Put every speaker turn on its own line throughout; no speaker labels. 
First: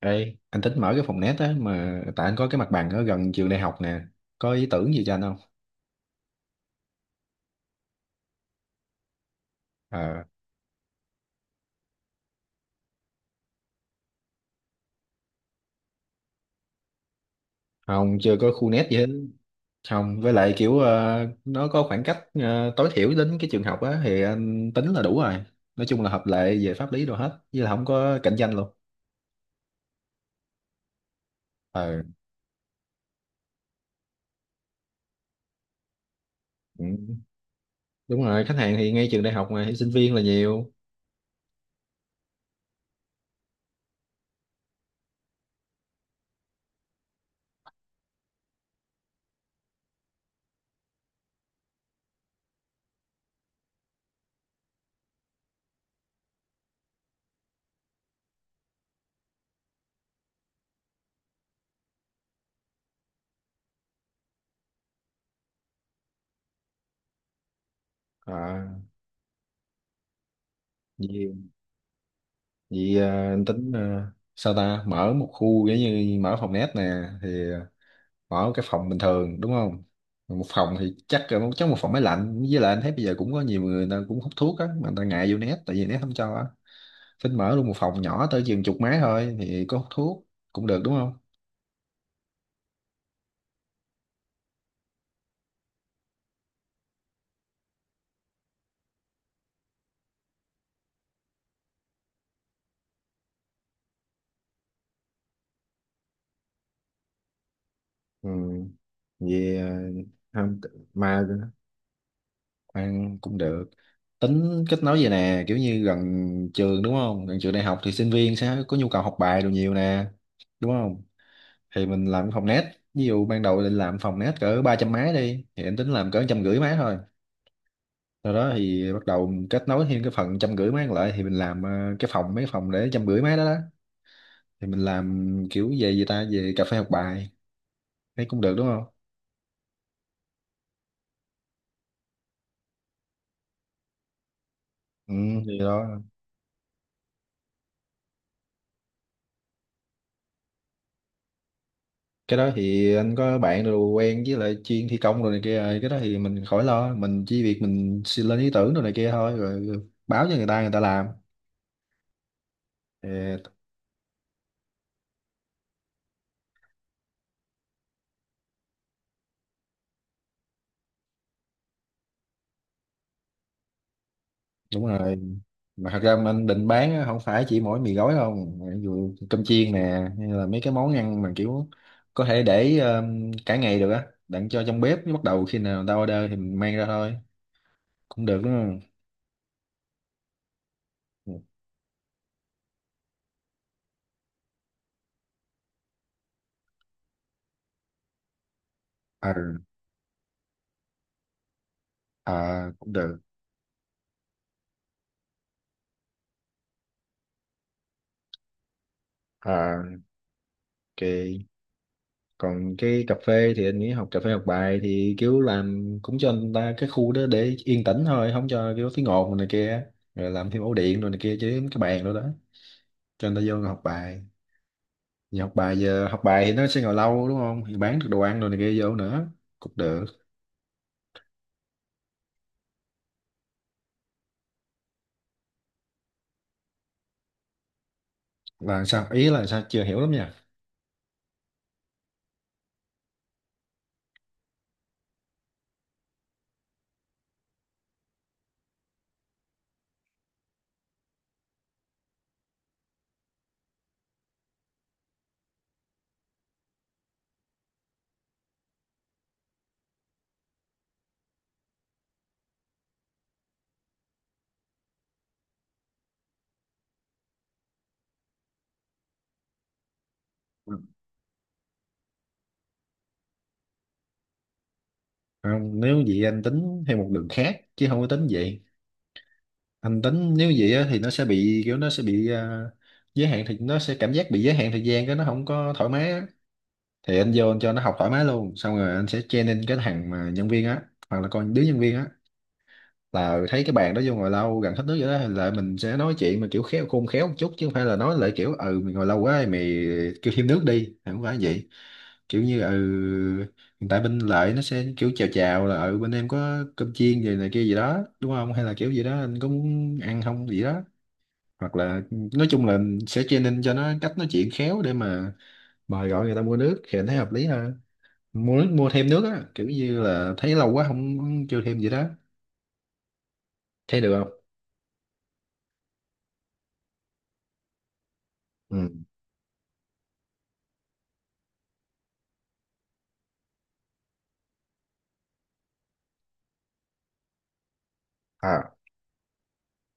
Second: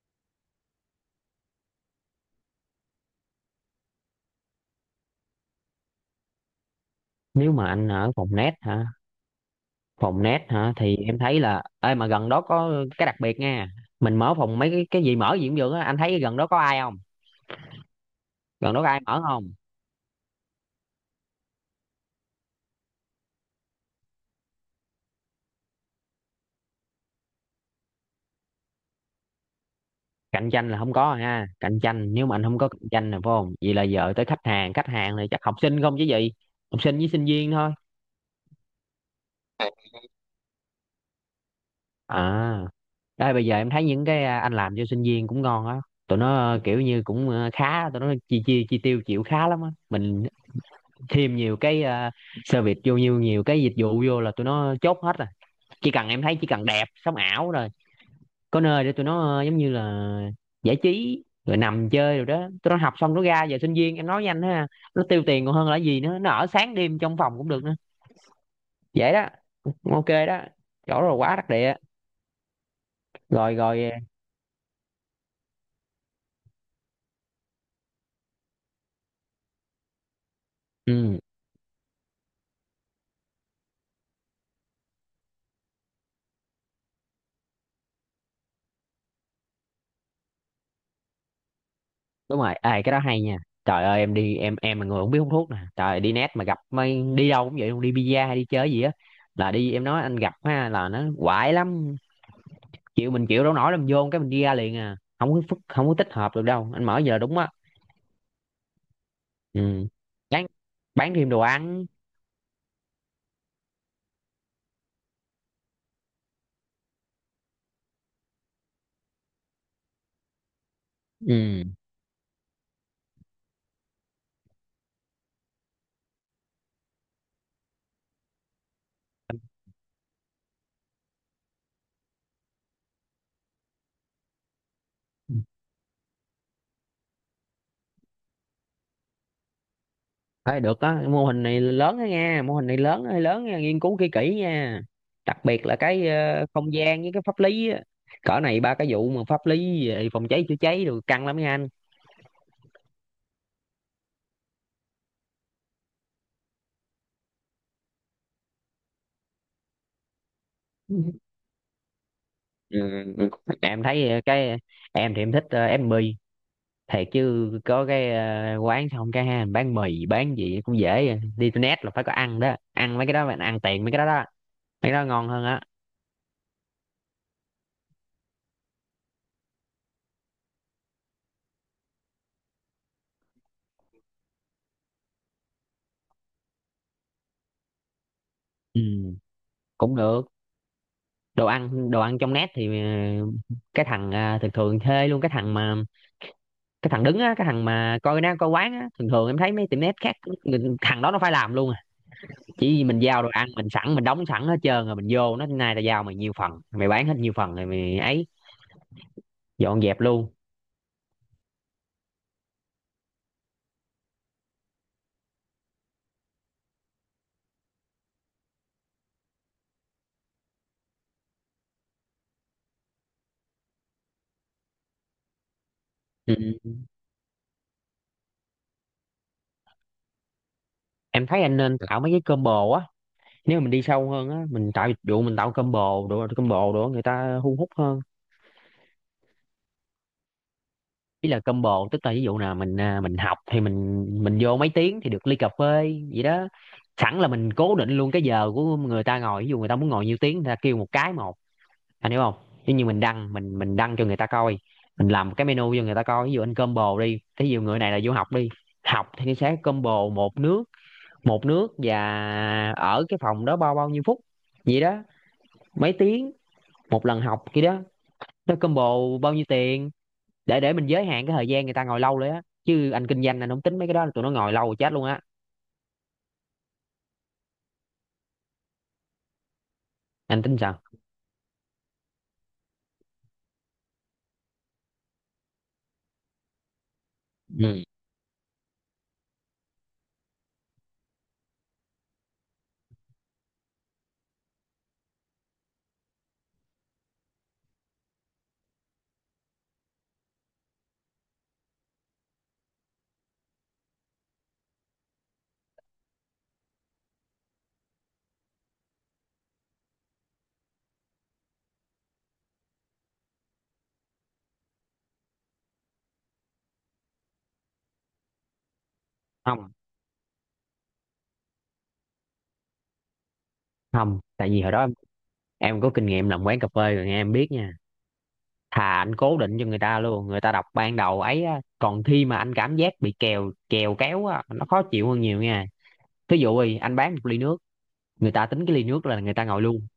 Ê, anh tính mở cái phòng net á mà tại anh có cái mặt bằng ở gần trường đại học nè. Có ý tưởng gì cho anh không?
Nếu mà anh ở phòng net hả? phòng
Ờ,
net hả thì em thấy là, ê mà gần đó có cái đặc biệt nha. Mình mở phòng mấy cái gì mở gì cũng được á, anh thấy gần đó có ai không?
không, chưa có khu
Gần đó
net
có
gì
ai
hết.
mở không?
Không, với lại kiểu nó có khoảng cách tối thiểu đến cái trường học á thì anh tính là đủ rồi. Nói chung là hợp lệ về pháp lý đồ hết, với là không có cạnh tranh luôn.
Cạnh tranh là không có ha? Cạnh
Ờ,
tranh nếu mà anh không có cạnh tranh là phải không? Vậy là giờ tới khách hàng, khách hàng này chắc học sinh không chứ gì? Học
ừ,
sinh với sinh viên thôi.
đúng rồi, khách hàng thì ngay trường đại học mà thì sinh viên là nhiều.
À, đây bây giờ em thấy những cái anh làm cho sinh viên cũng ngon á. Tụi nó kiểu như cũng khá, tụi nó chi chi chi tiêu chịu khá lắm á. Mình thêm nhiều cái service vô, nhiều nhiều cái dịch vụ vô là tụi nó chốt hết rồi. Chỉ cần em thấy chỉ cần đẹp sống ảo rồi, có nơi để tụi nó giống như là giải trí rồi nằm chơi rồi đó. Tụi nó học xong nó ra, giờ sinh viên em nói với anh ha, nó tiêu tiền còn hơn là gì nữa, nó ở sáng đêm trong phòng cũng được nữa.
Ờ,
Vậy đó. Ok đó, chỗ rồi
nhiều.
quá đắc địa.
Vậy anh
Rồi
tính
rồi,
sao ta mở một khu giống như mở phòng net nè, thì ở cái phòng bình thường đúng không. Một phòng thì
ừ.
chắc một phòng máy lạnh, với lại anh thấy bây giờ cũng có nhiều người, người ta cũng hút thuốc á mà người ta ngại vô nét tại vì nét không cho á. Phình mở luôn một phòng nhỏ tới chừng chục máy thôi thì có hút thuốc cũng được đúng không.
Đúng rồi, ê cái đó hay nha. Trời ơi em đi, em là người không biết hút thuốc nè. Trời ơi, đi net mà gặp mấy, đi đâu cũng vậy luôn, đi bida hay đi chơi gì á, là đi em nói anh gặp ha là nó quại lắm. Chịu, mình chịu đâu nổi, làm vô cái mình đi ra liền à, không có không có tích hợp được đâu anh, mở giờ đúng á.
Ừ. Vì
Ừ. bán
không
bán
mà
thêm đồ ăn.
ăn cũng được, tính kết nối vậy nè, kiểu như gần trường đúng không, gần trường đại học thì sinh viên sẽ có nhu cầu học bài đồ nhiều nè đúng không.
Ừ.
Thì mình làm phòng net, ví dụ ban đầu định làm phòng net cỡ 300 máy đi thì em tính làm cỡ 150 máy thôi. Sau đó thì bắt đầu mình kết nối thêm cái phần 150 máy còn lại thì mình làm cái phòng, mấy phòng để 150 máy đó đó, thì mình làm kiểu về gì ta, về cà phê học bài, thấy cũng được đúng không.
Thôi được á, mô hình này lớn đó nha, mô hình này lớn hơi lớn nha, nghiên cứu kỹ kỹ nha.
Ừ,
Đặc
thì Ừ,
biệt là
đó.
cái không gian với cái pháp lý á. Cỡ này ba cái vụ mà pháp lý về phòng cháy chữa cháy rồi căng lắm nha anh.
Cái đó thì anh có bạn rồi, quen với lại chuyên thi công rồi này kia rồi. Cái đó thì mình khỏi lo, mình chỉ việc mình xin lên ý tưởng rồi này kia thôi, rồi báo cho người ta, người ta
Ừ,
làm.
ừ.
Thì
Em thấy cái, em thì em thích ép mì thiệt chứ, có cái quán xong cái ha, bán mì bán gì cũng dễ, đi internet là phải có ăn đó, ăn mấy cái đó bạn ăn tiền mấy cái đó đó.
đúng
Mấy cái đó
rồi,
ngon hơn á.
mà thật ra mà anh định bán á, không phải chỉ mỗi mì gói không, ví dụ cơm chiên nè hay là mấy cái món ăn mà kiểu có thể để cả ngày được á, đặng cho trong bếp, bắt đầu khi nào người ta order thì mình mang ra thôi, cũng được đúng
Ừ, cũng được.
không.
Đồ ăn, đồ ăn trong net thì cái thằng thường thường thuê luôn cái thằng mà, cái thằng đứng á, cái thằng mà coi nó coi quán á, thường thường
À,
em thấy mấy tiệm net khác thằng đó nó phải làm luôn à. Chỉ
à
vì
cũng
mình
được.
giao đồ ăn, mình sẵn mình đóng sẵn hết trơn rồi mình vô, nó nay tao giao mày nhiêu phần mày bán hết nhiêu phần rồi mày ấy dọn
À
dẹp luôn.
ok. Còn cái cà phê thì anh nghĩ học cà phê học bài thì kiểu làm cũng cho người ta cái khu đó để yên tĩnh thôi, không cho kiểu tiếng ồn này kia, rồi làm thêm ổ điện rồi này kia chứ, cái bàn đó đó cho người ta vô ngồi học bài. Vì học bài, giờ học
Ừ.
bài thì nó sẽ ngồi lâu đúng không? Thì bán được đồ ăn đồ này kia vô nữa cũng được.
Em thấy anh nên, dạ, tạo mấy cái combo á. Nếu mà mình đi sâu hơn á, mình tạo dịch vụ, mình tạo combo đồ, combo đồ người ta thu hút hơn.
Là sao? Ý là sao? Chưa hiểu lắm nha.
Ý là combo tức là ví dụ nào mình học thì mình vô mấy tiếng thì được ly cà phê vậy đó. Sẵn là mình cố định luôn cái giờ của người ta ngồi, ví dụ người ta muốn ngồi nhiêu tiếng người ta kêu một cái một, anh hiểu không? Ví như mình đăng, mình đăng cho người ta coi, mình làm cái menu cho người ta coi, ví dụ anh combo đi, ví dụ người này là vô học đi, học thì nó sẽ combo một nước, một nước và ở cái phòng đó bao bao nhiêu phút vậy đó, mấy tiếng một lần học kia đó, nó combo bao nhiêu tiền, để mình giới hạn cái thời gian người ta ngồi lâu đấy á, chứ anh kinh doanh anh không tính mấy cái đó tụi nó ngồi lâu chết luôn á.
Không, nếu vậy anh tính theo một đường khác chứ không có tính vậy. Anh tính
Anh
nếu
tính
vậy
sao?
á, thì nó sẽ bị kiểu, nó sẽ bị giới hạn, thì nó sẽ cảm giác bị giới hạn thời gian, cái nó không có thoải mái á. Thì anh vô anh cho nó
Ừ.
học thoải mái luôn. Xong rồi anh sẽ training cái thằng mà nhân viên á, hoặc là con đứa nhân viên á, là thấy cái bàn đó vô ngồi lâu gần hết nước vậy đó là mình sẽ nói chuyện mà kiểu khéo, khôn khéo một chút, chứ không phải là nói lại kiểu ừ mày ngồi lâu quá mày kêu thêm nước đi, không phải vậy. Kiểu như ừ, hiện tại bên lại nó sẽ kiểu chào chào là ừ bên em có cơm chiên gì này kia gì đó đúng không, hay là kiểu gì đó anh có muốn ăn không gì đó. Hoặc là nói chung là sẽ training cho nó cách nói chuyện khéo để mà mời gọi người ta mua nước, thì anh thấy hợp lý hơn. Mua nước, mua thêm nước á, kiểu
Không,
như là thấy lâu quá, không chưa thêm gì đó, thấy được
không
không?
tại vì hồi đó em có kinh nghiệm làm quán cà phê rồi nghe em biết nha.
Ừ.
Thà anh cố định cho người ta luôn, người ta đọc ban đầu ấy á, còn khi mà anh cảm giác bị kèo kèo kéo á nó khó chịu hơn nhiều nha. Thí dụ đi, anh bán một ly nước, người ta tính
À.
cái ly nước là người ta ngồi luôn.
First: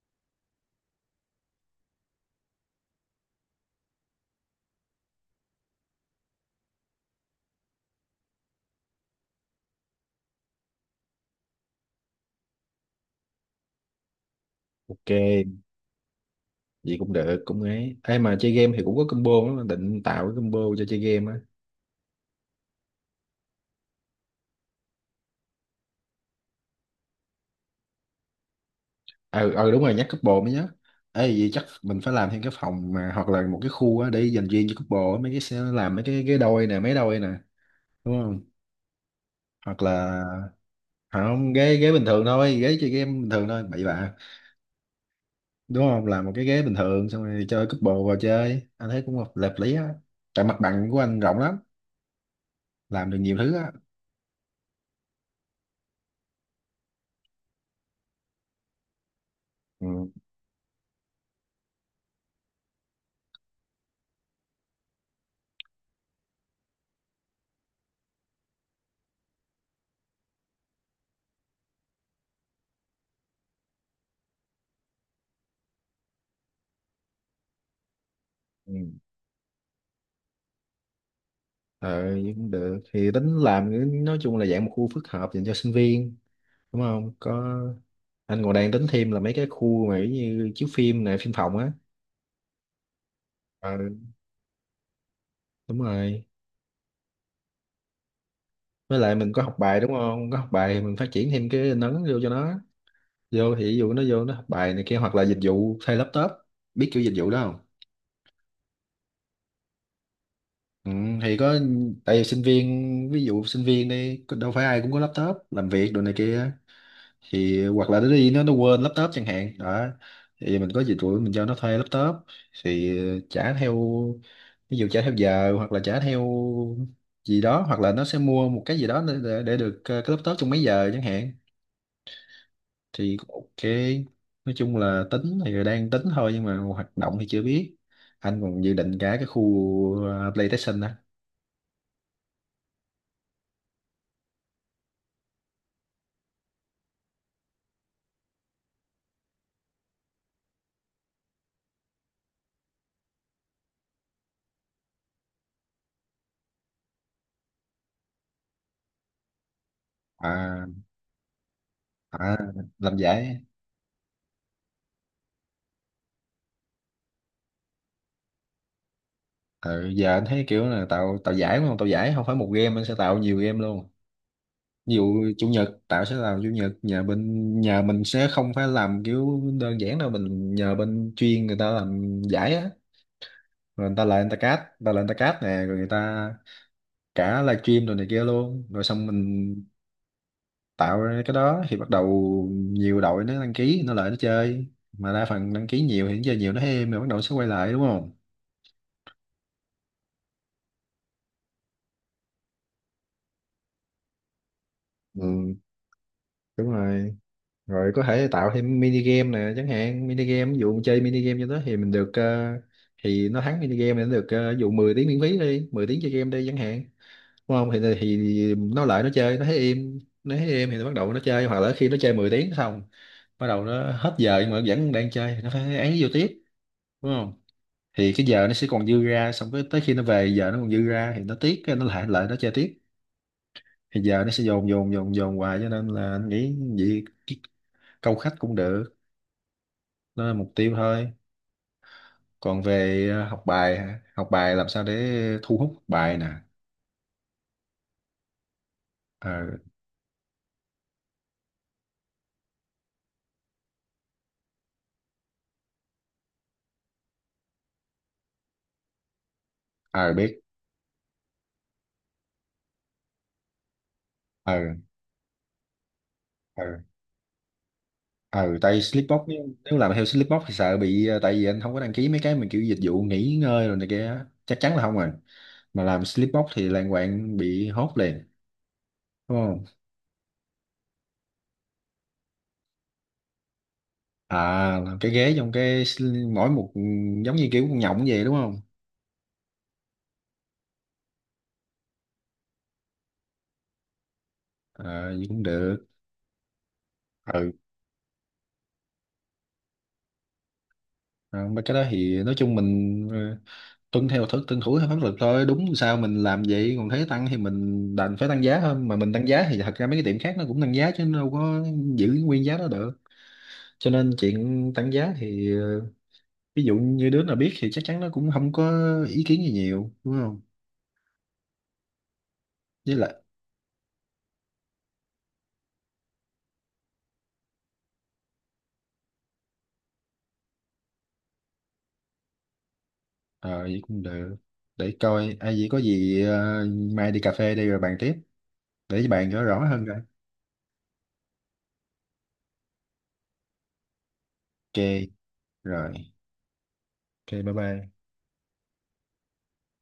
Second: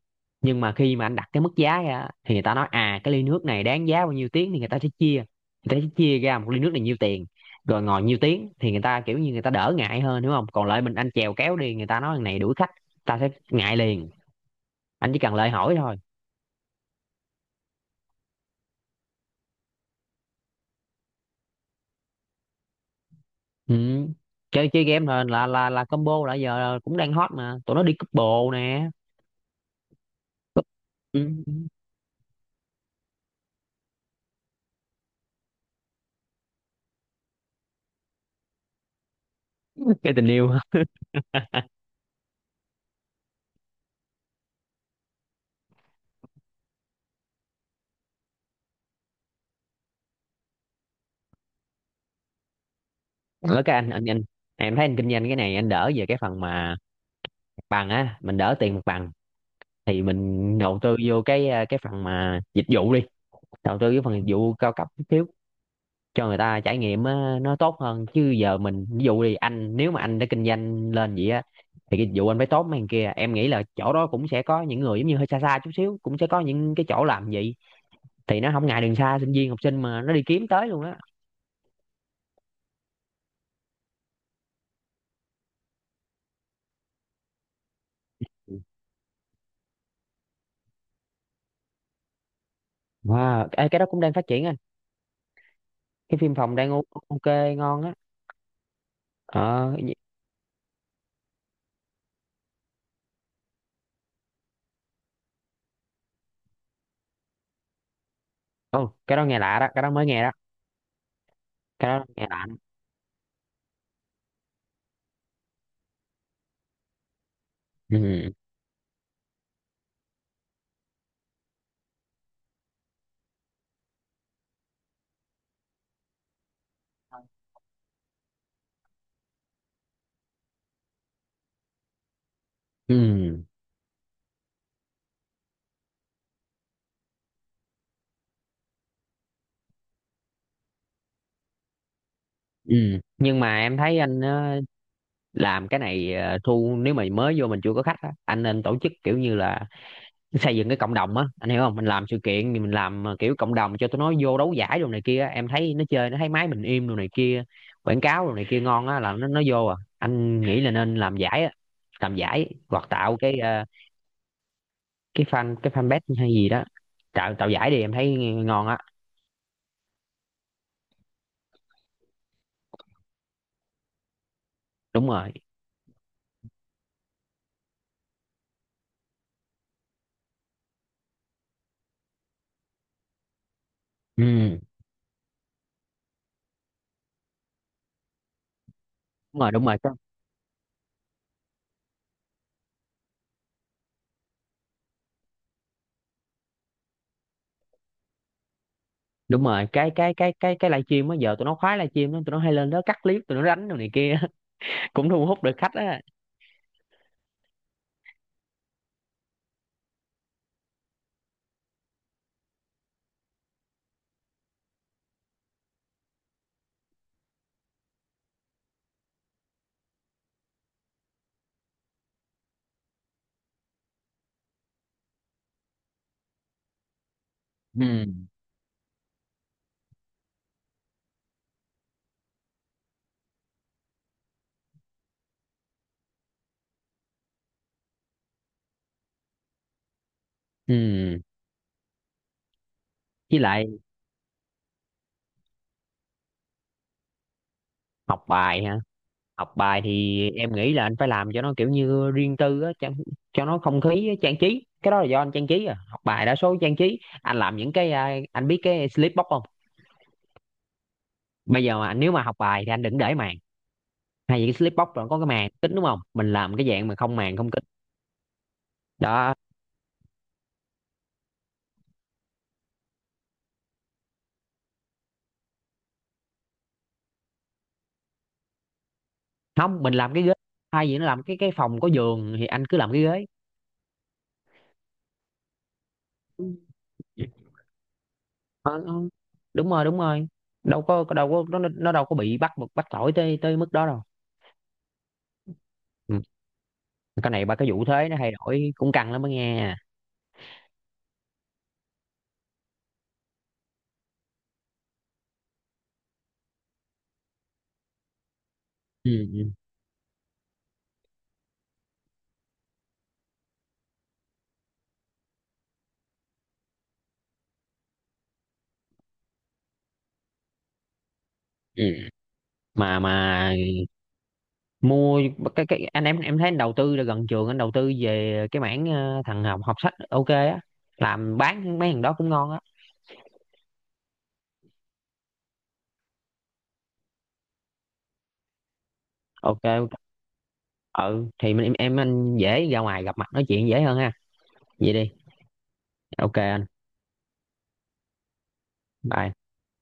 Nhưng mà khi mà anh đặt cái mức giá ra thì người ta nói à, cái ly nước này đáng giá bao nhiêu tiếng thì người ta sẽ chia, người ta sẽ chia ra một ly nước này nhiêu tiền, rồi ngồi nhiêu tiếng thì người ta kiểu như người ta đỡ ngại hơn đúng không? Còn lại mình anh chèo kéo đi người ta nói thằng này đuổi khách, ta sẽ ngại liền.
Ok,
Anh chỉ cần lời hỏi thôi.
vậy cũng được, cũng ấy. Ê mà chơi game thì cũng có combo lắm, định tạo cái combo cho chơi game á.
Ừ. chơi chơi game là combo là giờ cũng đang hot mà tụi nó đi couple nè.
Ờ, ờ đúng rồi, nhắc couple mới nhớ.
Ừ.
Ê, vậy chắc mình phải làm thêm cái phòng mà hoặc là một cái khu á để dành riêng cho couple á, mấy cái sẽ làm mấy cái ghế đôi nè, mấy đôi nè, đúng không? Hoặc là
Cái tình yêu.
không, ghế ghế bình thường thôi, ghế chơi game bình thường thôi, bậy bạ. Đúng không? Làm một cái ghế bình thường xong rồi cho couple vào chơi. Anh thấy cũng hợp hợp lý á. Tại mặt bằng của anh rộng lắm, làm được nhiều thứ
Ở
á.
cái anh em thấy anh kinh doanh cái này anh đỡ về cái phần mà mặt bằng á, mình đỡ tiền mặt bằng, thì
Ừ.
mình đầu tư vô cái cái phần mà dịch vụ đi, đầu tư cái phần dịch vụ cao cấp chút xíu cho người ta trải nghiệm á, nó tốt hơn. Chứ giờ mình ví dụ đi anh, nếu mà anh đã kinh doanh lên vậy á thì cái dịch vụ anh phải tốt mấy thằng kia, em nghĩ là chỗ đó cũng sẽ có những người giống như hơi xa xa chút xíu cũng sẽ có những cái chỗ làm vậy, thì nó không
Ừ.
ngại đường xa, sinh viên học sinh mà nó đi kiếm tới luôn á.
ờ Vậy cũng được, thì tính làm nói chung là dạng một khu phức hợp dành cho sinh viên đúng không có. Anh còn đang tính thêm là mấy cái khu mà giống như chiếu phim này, phim phòng á.
Wow ê,
Ờ
cái đó cũng đang phát triển anh.
đúng
Cái
rồi.
phim phòng đang ok ngon á.
Với lại mình có học
ờ
bài
cái
đúng
gì-
không, có học bài thì mình phát triển thêm cái nấn vô cho nó vô, thì ví dụ nó vô nó học bài này kia, hoặc là dịch vụ thay laptop, biết kiểu dịch vụ đó không.
Ồ, cái đó nghe lạ đó, cái đó mới nghe đó.
Ừ, thì có.
Cái đó
Tại vì
nghe
sinh
lạ.
viên, ví dụ sinh viên đi đâu phải ai cũng có laptop làm việc đồ này kia, thì hoặc là nó đi
Ừ.
nó quên laptop chẳng hạn đó. Thì mình có dịch vụ mình cho nó thuê laptop, thì trả theo, ví dụ trả theo giờ hoặc là trả theo gì đó, hoặc là nó sẽ mua một cái gì đó để, để được cái laptop trong mấy giờ chẳng hạn. Thì cũng
Ừ.
ok. Nói chung là tính thì đang tính thôi nhưng mà hoạt động thì chưa biết. Anh còn dự định cả cái khu PlayStation đó.
Ừ. Nhưng mà em thấy anh làm cái này thu nếu mà mới vô mình chưa có khách á, anh nên tổ chức kiểu như là xây dựng cái cộng đồng á, anh hiểu không? Mình làm sự kiện thì mình làm kiểu cộng đồng cho tụi nó vô đấu giải đồ này kia á. Em thấy nó chơi nó thấy máy mình im đồ này kia, quảng cáo đồ này kia ngon á là nó vô à. Anh nghĩ
À,
là nên làm giải á, làm
à
giải hoặc
làm
tạo cái
giải.
cái fan, cái fanpage hay gì đó. Tạo tạo giải đi em thấy ngon á.
Ừ, giờ anh thấy kiểu là tạo tạo giải đúng không, tạo giải không phải một game, anh sẽ tạo nhiều game luôn. Ví
Đúng
dụ
rồi.
chủ nhật, Tạo sẽ làm chủ nhật, nhà bên nhà mình sẽ không phải làm kiểu đơn giản đâu, mình nhờ bên chuyên người ta làm giải á, rồi người ta lại người ta cát,
Ừ.
người ta lại người ta cát nè, rồi người ta cả livestream rồi này kia luôn, rồi xong
Đúng rồi,
mình
đúng rồi.
tạo ra cái đó thì bắt đầu nhiều đội nó đăng ký nó lại nó chơi. Mà đa phần đăng ký nhiều thì nó chơi nhiều nó êm, rồi bắt đầu nó sẽ quay lại đúng không.
Đúng rồi, cái live stream á, giờ tụi nó khoái live stream đó, tụi nó hay lên đó cắt clip tụi nó đánh đồ này kia cũng thu hút được
Ừ,
khách á.
đúng rồi. Rồi có thể tạo thêm mini game nè chẳng hạn, mini game ví dụ chơi mini game cho đó thì mình được thì nó thắng mini game thì nó được ví dụ 10 tiếng miễn phí đi, 10 tiếng chơi game đi chẳng hạn đúng không. Thì nó lại nó chơi, nó thấy im, nó thấy im thì nó bắt đầu nó chơi. Hoặc là khi nó chơi 10 tiếng xong bắt đầu nó hết giờ nhưng mà vẫn đang chơi thì nó phải ấy vô tiếp đúng không. Thì cái
Ừ.
giờ nó sẽ còn dư ra, xong cái tới khi nó về giờ nó còn dư ra thì nó tiếc, cái nó lại lại nó chơi tiếp. Thì giờ nó sẽ dồn dồn dồn dồn hoài, cho nên là anh nghĩ vậy cái câu khách cũng được, đó là mục tiêu thôi.
Ừ.
Còn về
Với
học
lại
bài hả? Học bài làm sao để thu hút học bài nè.
học bài hả? Học
Ờ.
bài thì em nghĩ là anh phải làm cho nó kiểu như riêng tư á, cho nó không khí á, trang trí cái đó là do anh trang trí. À học bài đa số trang trí, anh làm những cái anh biết cái slip box không?
Ờ biết.
Bây giờ mà nếu mà học bài thì anh đừng để màn, hay những cái
Ờ,
slip box rồi có cái màn kính đúng không, mình làm
ờ,
cái dạng mà không màn không kính
ờ, tại Slipbox,
đó.
nếu làm theo Slipbox thì sợ bị tại vì anh không có đăng ký mấy cái mà kiểu dịch vụ nghỉ ngơi rồi này kia á. Chắc chắn là không rồi. Mà làm Slipbox thì lan quạng bị hốt liền đúng không.
Không, mình làm cái ghế hay gì nó, làm cái phòng có giường thì anh cứ làm cái ghế.
À, làm cái ghế trong cái
Ừ.
mỗi một giống như kiểu con nhộng vậy đúng không.
Ờ, ừ. Đúng rồi, đúng rồi. Đâu có nó đâu có bị bắt bắt tội tới tới mức đó đâu.
Ờ vậy cũng được.
Ừ. Cái này
Ừ.
ba cái vụ thuế nó thay đổi cũng căng lắm đó nghe.
À, mấy cái đó thì nói chung mình tuân thủ theo pháp luật thôi, đúng sao mình làm vậy, còn thấy tăng thì mình đành phải tăng giá thôi, mà
Ừ.
mình tăng giá
Ừ.
thì thật ra mấy cái tiệm khác nó cũng tăng giá chứ đâu có giữ nguyên giá đó được. Cho nên chuyện tăng giá thì ví dụ như đứa nào biết thì chắc chắn nó cũng không có ý kiến gì nhiều đúng không.
Ừ.
Với
mà
lại
mà mua cái anh em thấy anh đầu tư là gần trường, anh đầu tư về cái mảng thằng học học sách ok á, làm bán mấy thằng đó cũng ngon á.
ờ vậy cũng được, để coi ai vậy có gì mai đi cà phê đi rồi bàn tiếp, để bàn cho
Ok
rõ hơn
ok.
rồi.
Ừ thì mình em anh dễ ra ngoài gặp mặt nói chuyện dễ hơn ha.
Ok
Vậy đi.
rồi.
Ok anh.
Ok bye bye.
Bye.